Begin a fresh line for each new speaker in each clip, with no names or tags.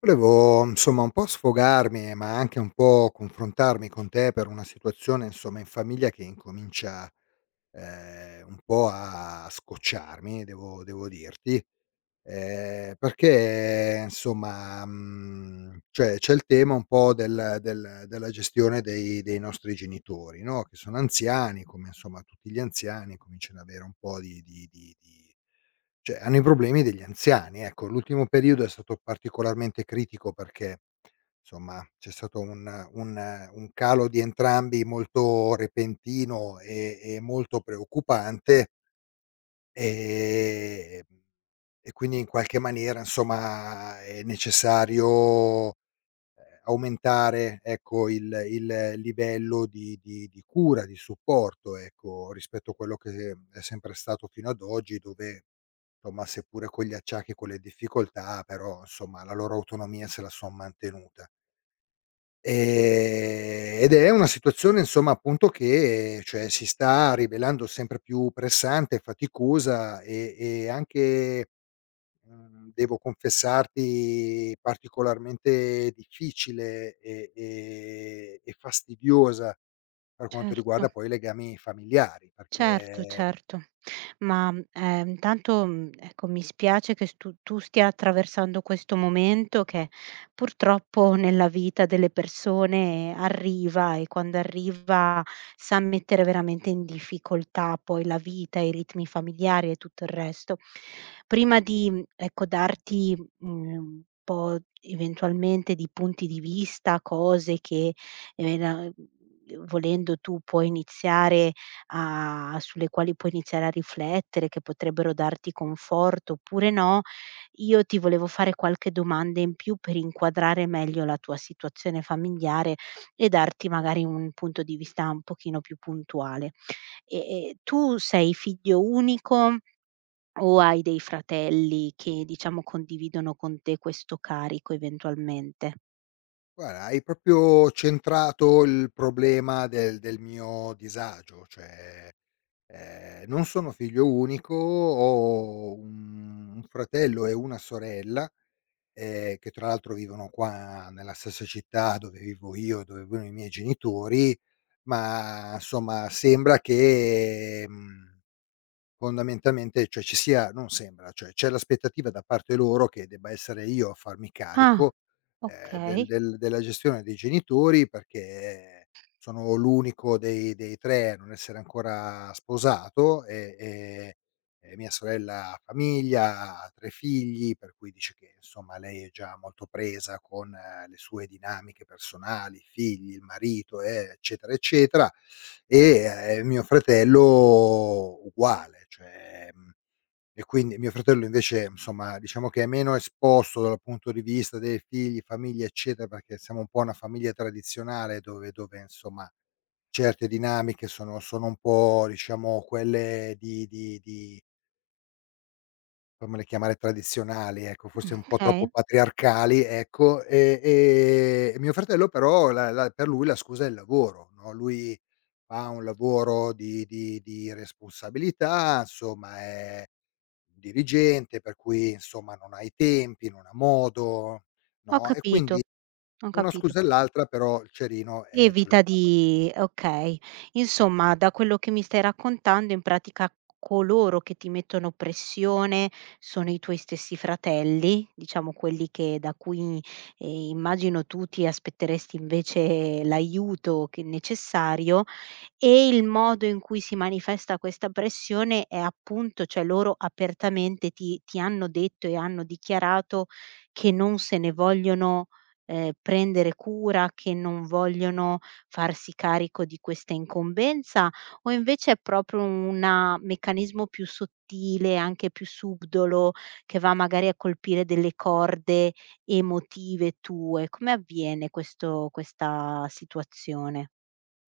Volevo, insomma, un po' sfogarmi, ma anche un po' confrontarmi con te per una situazione, insomma, in famiglia che incomincia, un po' a scocciarmi, devo dirti, perché insomma, cioè c'è il tema un po' della gestione dei nostri genitori, no, che sono anziani, come insomma tutti gli anziani cominciano ad avere un po' di cioè, hanno i problemi degli anziani. Ecco, l'ultimo periodo è stato particolarmente critico perché, insomma, c'è stato un calo di entrambi molto repentino e molto preoccupante. ehm, e quindi in qualche maniera, insomma, è necessario, aumentare, ecco, il livello di cura, di supporto, ecco, rispetto a quello che è sempre stato fino ad oggi, dove somma, seppure con gli acciacchi e con le difficoltà, però insomma la loro autonomia se la son mantenuta. Ed è una situazione insomma appunto che, cioè, si sta rivelando sempre più pressante, faticosa e anche, devo confessarti, particolarmente difficile e fastidiosa per quanto
Certo.
riguarda poi i legami familiari,
Certo,
perché,
certo. Ma, intanto, ecco, mi spiace che stu tu stia attraversando questo momento che purtroppo nella vita delle persone arriva e quando arriva sa mettere veramente in difficoltà poi la vita, i ritmi familiari e tutto il resto. Prima di, ecco, darti, un po' eventualmente di punti di vista, cose che, ehm, volendo tu puoi iniziare a sulle quali puoi iniziare a riflettere, che potrebbero darti conforto oppure no, io ti volevo fare qualche domanda in più per inquadrare meglio la tua situazione familiare e darti magari un punto di vista un pochino più puntuale. E tu sei figlio unico o hai dei fratelli che, diciamo, condividono con te questo carico eventualmente?
guarda, hai proprio centrato il problema del mio disagio, cioè, non sono figlio unico, ho un fratello e una sorella, che tra l'altro vivono qua nella stessa città dove vivo io, dove vivono i miei genitori. Ma insomma sembra che, mhmm fondamentalmente, cioè ci sia, non sembra, cioè c'è l'aspettativa da parte loro che debba essere io a farmi
Ah,
carico,
okay,
della gestione dei genitori, perché sono l'unico dei 3 a non essere ancora sposato, e mia sorella ha famiglia, ha 3 figli, per cui dice che insomma lei è già molto presa con, le sue dinamiche personali, i figli, il marito, eccetera, eccetera. E, mio fratello uguale, cioè, e quindi mio fratello invece, insomma, diciamo che è meno esposto dal punto di vista dei figli, famiglia, eccetera, perché siamo un po' una famiglia tradizionale dove insomma, certe dinamiche sono un po', diciamo, quelle di fammele chiamare tradizionali, ecco, forse un po'
okay,
troppo patriarcali, ecco. E mio fratello però la per lui la scusa è il lavoro, no, lui fa un lavoro di responsabilità, insomma è un dirigente, per cui insomma non ha i tempi, non ha modo,
ho
no, e quindi
capito, ho
una
capito.
scusa e l'altra però il cerino, ce lo.
Evita di okay. Insomma, da quello che mi stai raccontando, in pratica coloro che ti mettono pressione sono i tuoi stessi fratelli, diciamo quelli che da cui, immagino tu ti aspetteresti invece l'aiuto che è necessario, e il modo in cui si manifesta questa pressione è appunto cioè loro apertamente ti hanno detto e hanno dichiarato che non se ne vogliono prendere cura, che non vogliono farsi carico di questa incombenza, o invece è proprio una meccanismo più sottile, anche più subdolo, che va magari a colpire delle corde emotive tue? Come avviene questo questa situazione?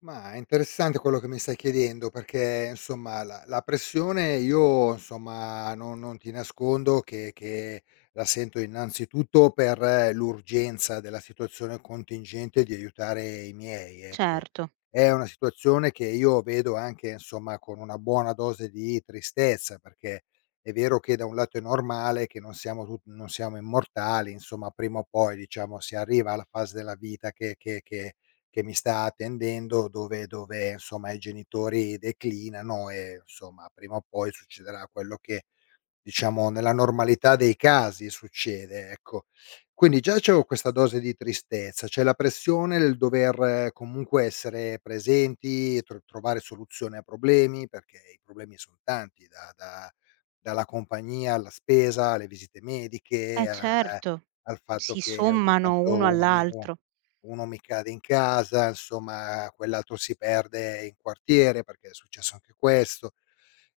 Ma è interessante quello che mi stai chiedendo, perché, insomma, la pressione io, insomma, non ti nascondo che la sento innanzitutto per, l'urgenza della situazione contingente di aiutare i miei, ecco.
Certo,
È una situazione che io vedo anche, insomma, con una buona dose di tristezza, perché è vero che da un lato è normale che non siamo immortali, insomma, prima o poi, diciamo, si arriva alla fase della vita che mi sta attendendo, dove insomma i genitori declinano, e insomma prima o poi succederà quello che diciamo nella normalità dei casi succede, ecco. Quindi già c'avevo questa dose di tristezza, c'è la pressione del dover, comunque essere presenti, trovare soluzioni a problemi, perché i problemi son tanti da da dalla compagnia alla spesa, alle visite mediche,
eh
a a
certo.
al fatto
Si
che ogni
sommano uno
tanto
all'altro.
uno mi cade in casa, insomma quell'altro si perde in quartiere, perché è successo anche questo.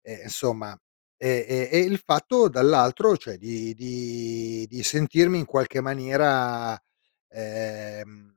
E insomma, e il fatto dall'altro, cioè di sentirmi in qualche maniera, ehm,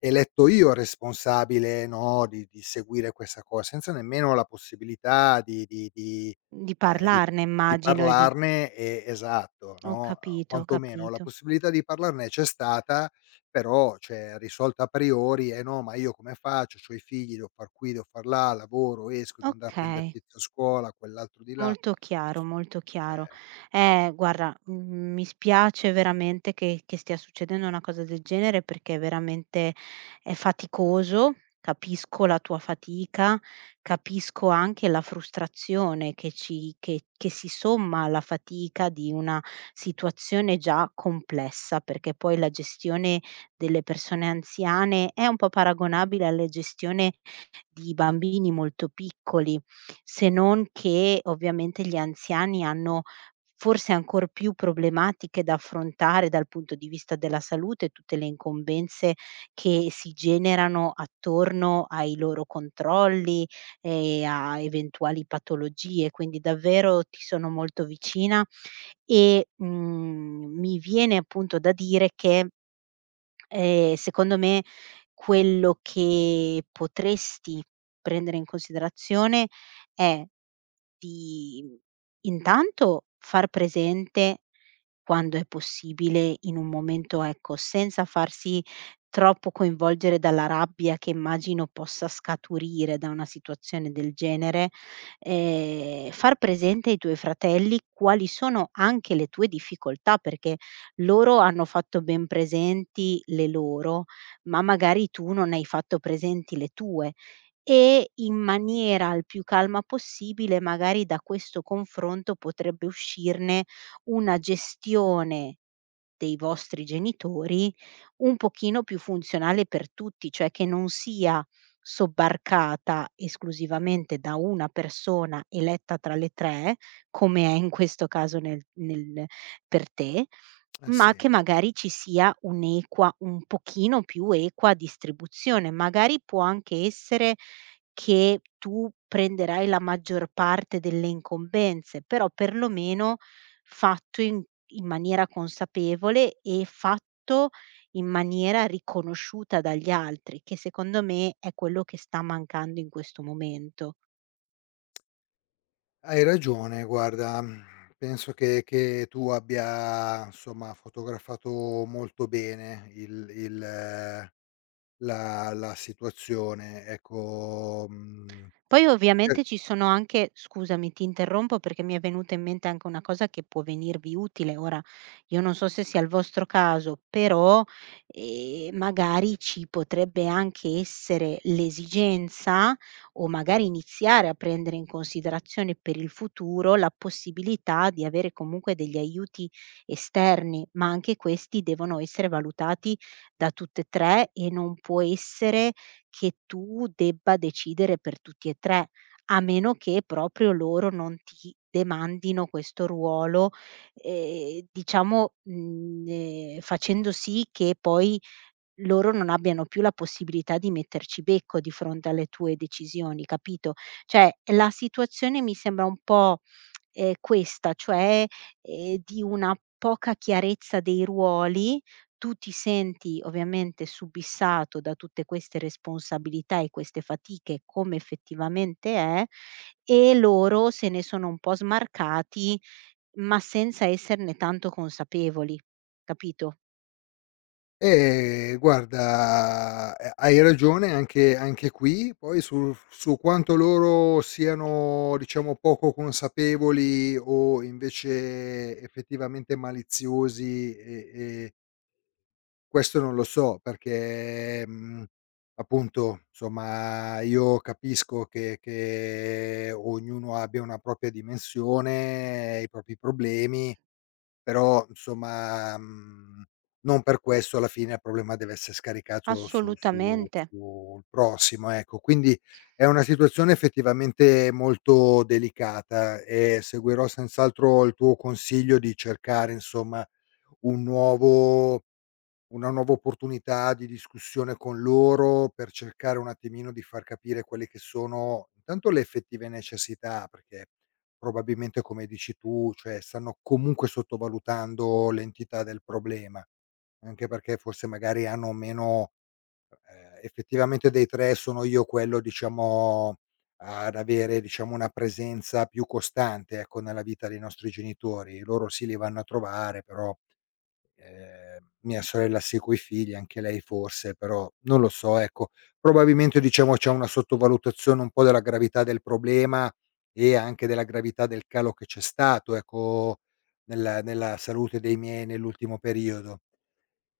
eletto io responsabile, no, di seguire questa cosa, senza nemmeno la possibilità
Di
ehm, di
parlarne
di
immagino e di
parlarne, e esatto,
ho
no,
capito, ho
quantomeno la
capito.
possibilità di parlarne c'è stata, però cioè risolta a priori: "Eh no, ma io come faccio? C'ho i figli, devo far qui, devo far là, lavoro, esco, devo andare a prender
Okay.
tizio a scuola, quell'altro di là".
Molto chiaro, molto chiaro.
Cioè,
Guarda, mi spiace veramente che stia succedendo una cosa del genere perché veramente è faticoso, capisco la tua fatica, capisco anche la frustrazione che ci che si somma alla fatica di una situazione già complessa, perché poi la gestione delle persone anziane è un po' paragonabile alle gestione di bambini molto piccoli, se non che ovviamente gli anziani hanno forse ancor più problematiche da affrontare dal punto di vista della salute, tutte le incombenze che si generano attorno ai loro controlli e a eventuali patologie, quindi davvero ti sono molto vicina e, mi viene appunto da dire che secondo me quello che potresti prendere in considerazione è di intanto far presente quando è possibile, in un momento, ecco, senza farsi troppo coinvolgere dalla rabbia che immagino possa scaturire da una situazione del genere, far presente ai tuoi fratelli quali sono anche le tue difficoltà, perché loro hanno fatto ben presenti le loro, ma magari tu non hai fatto presenti le tue. E in maniera il più calma possibile, magari da questo confronto potrebbe uscirne una gestione dei vostri genitori un pochino più funzionale per tutti, cioè che non sia sobbarcata esclusivamente da una persona eletta tra le 3, come è in questo caso nel per te,
eh
ma
sì.
che magari ci sia un'equa un pochino più equa distribuzione. Magari può anche essere che tu prenderai la maggior parte delle incombenze, però perlomeno fatto in in maniera consapevole e fatto in maniera riconosciuta dagli altri, che secondo me è quello che sta mancando in questo momento.
Hai ragione, guarda, penso che tu abbia, insomma, fotografato molto bene il la la situazione, ecco,
Poi
e
ovviamente ci sono anche scusami, ti interrompo perché mi è venuta in mente anche una cosa che può venirvi utile. Ora, io non so se sia il vostro caso, però, magari ci potrebbe anche essere l'esigenza, o magari iniziare a prendere in considerazione per il futuro, la possibilità di avere comunque degli aiuti esterni, ma anche questi devono essere valutati da tutte e 3 e non può essere che tu debba decidere per tutti e 3, a meno che proprio loro non ti demandino questo ruolo, diciamo, facendo sì che poi loro non abbiano più la possibilità di metterci becco di fronte alle tue decisioni, capito? Cioè, la situazione mi sembra un po', questa, cioè, di una poca chiarezza dei ruoli. Tu ti senti ovviamente subissato da tutte queste responsabilità e queste fatiche, come effettivamente è, e loro se ne sono un po' smarcati, ma senza esserne tanto consapevoli, capito? Mh.
e guarda, hai ragione anche qui, poi sul su quanto loro siano, diciamo, poco consapevoli o invece effettivamente maliziosi. Questo non lo so, perché, appunto, somma, io capisco che ognuno abbia una propria dimensione, i propri problemi, però insomma, non per questo alla fine il problema deve essere scaricato su su
Assolutamente.
sul prossimo, ecco. Quindi è una situazione effettivamente molto delicata, e seguirò senz'altro il tuo consiglio di cercare, insomma, un nuovo una nuova opportunità di discussione con loro, per cercare un attimino di far capire quelle che sono intanto le effettive necessità, perché probabilmente come dici tu, cioè stanno comunque sottovalutando l'entità del problema, anche perché forse magari hanno meno, effettivamente dei 3 sono io quello, diciamo, ad avere, diciamo, una presenza più costante, ecco, nella vita dei nostri genitori. Loro sì, li vanno a trovare, però, mia sorella segue i figli, anche lei forse, però non lo so, ecco. Probabilmente, diciamo, c'è una sottovalutazione un po' della gravità del problema, e anche della gravità del calo che c'è stato, ecco, nella salute dei miei nell'ultimo periodo.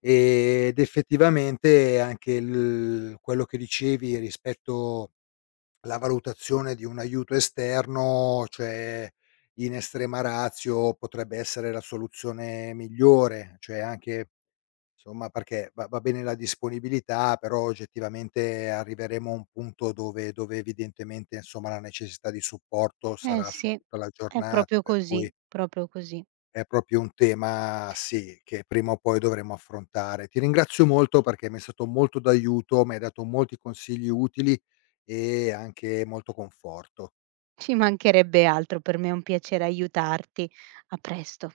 Ed effettivamente anche il quello che dicevi rispetto alla valutazione di un aiuto esterno, cioè in estrema ratio potrebbe essere la soluzione migliore, cioè anche, somma, perché va bene la disponibilità, però oggettivamente arriveremo a un punto dove evidentemente, insomma, la necessità di supporto
Eh
sarà su
sì,
tutta la
è
giornata,
proprio
per
così,
cui
proprio così.
è proprio un tema, sì, che prima o poi dovremo affrontare. Ti ringrazio molto perché mi è stato molto d'aiuto, mi hai dato molti consigli utili e anche molto conforto.
Ci mancherebbe altro, per me è un piacere aiutarti. A presto.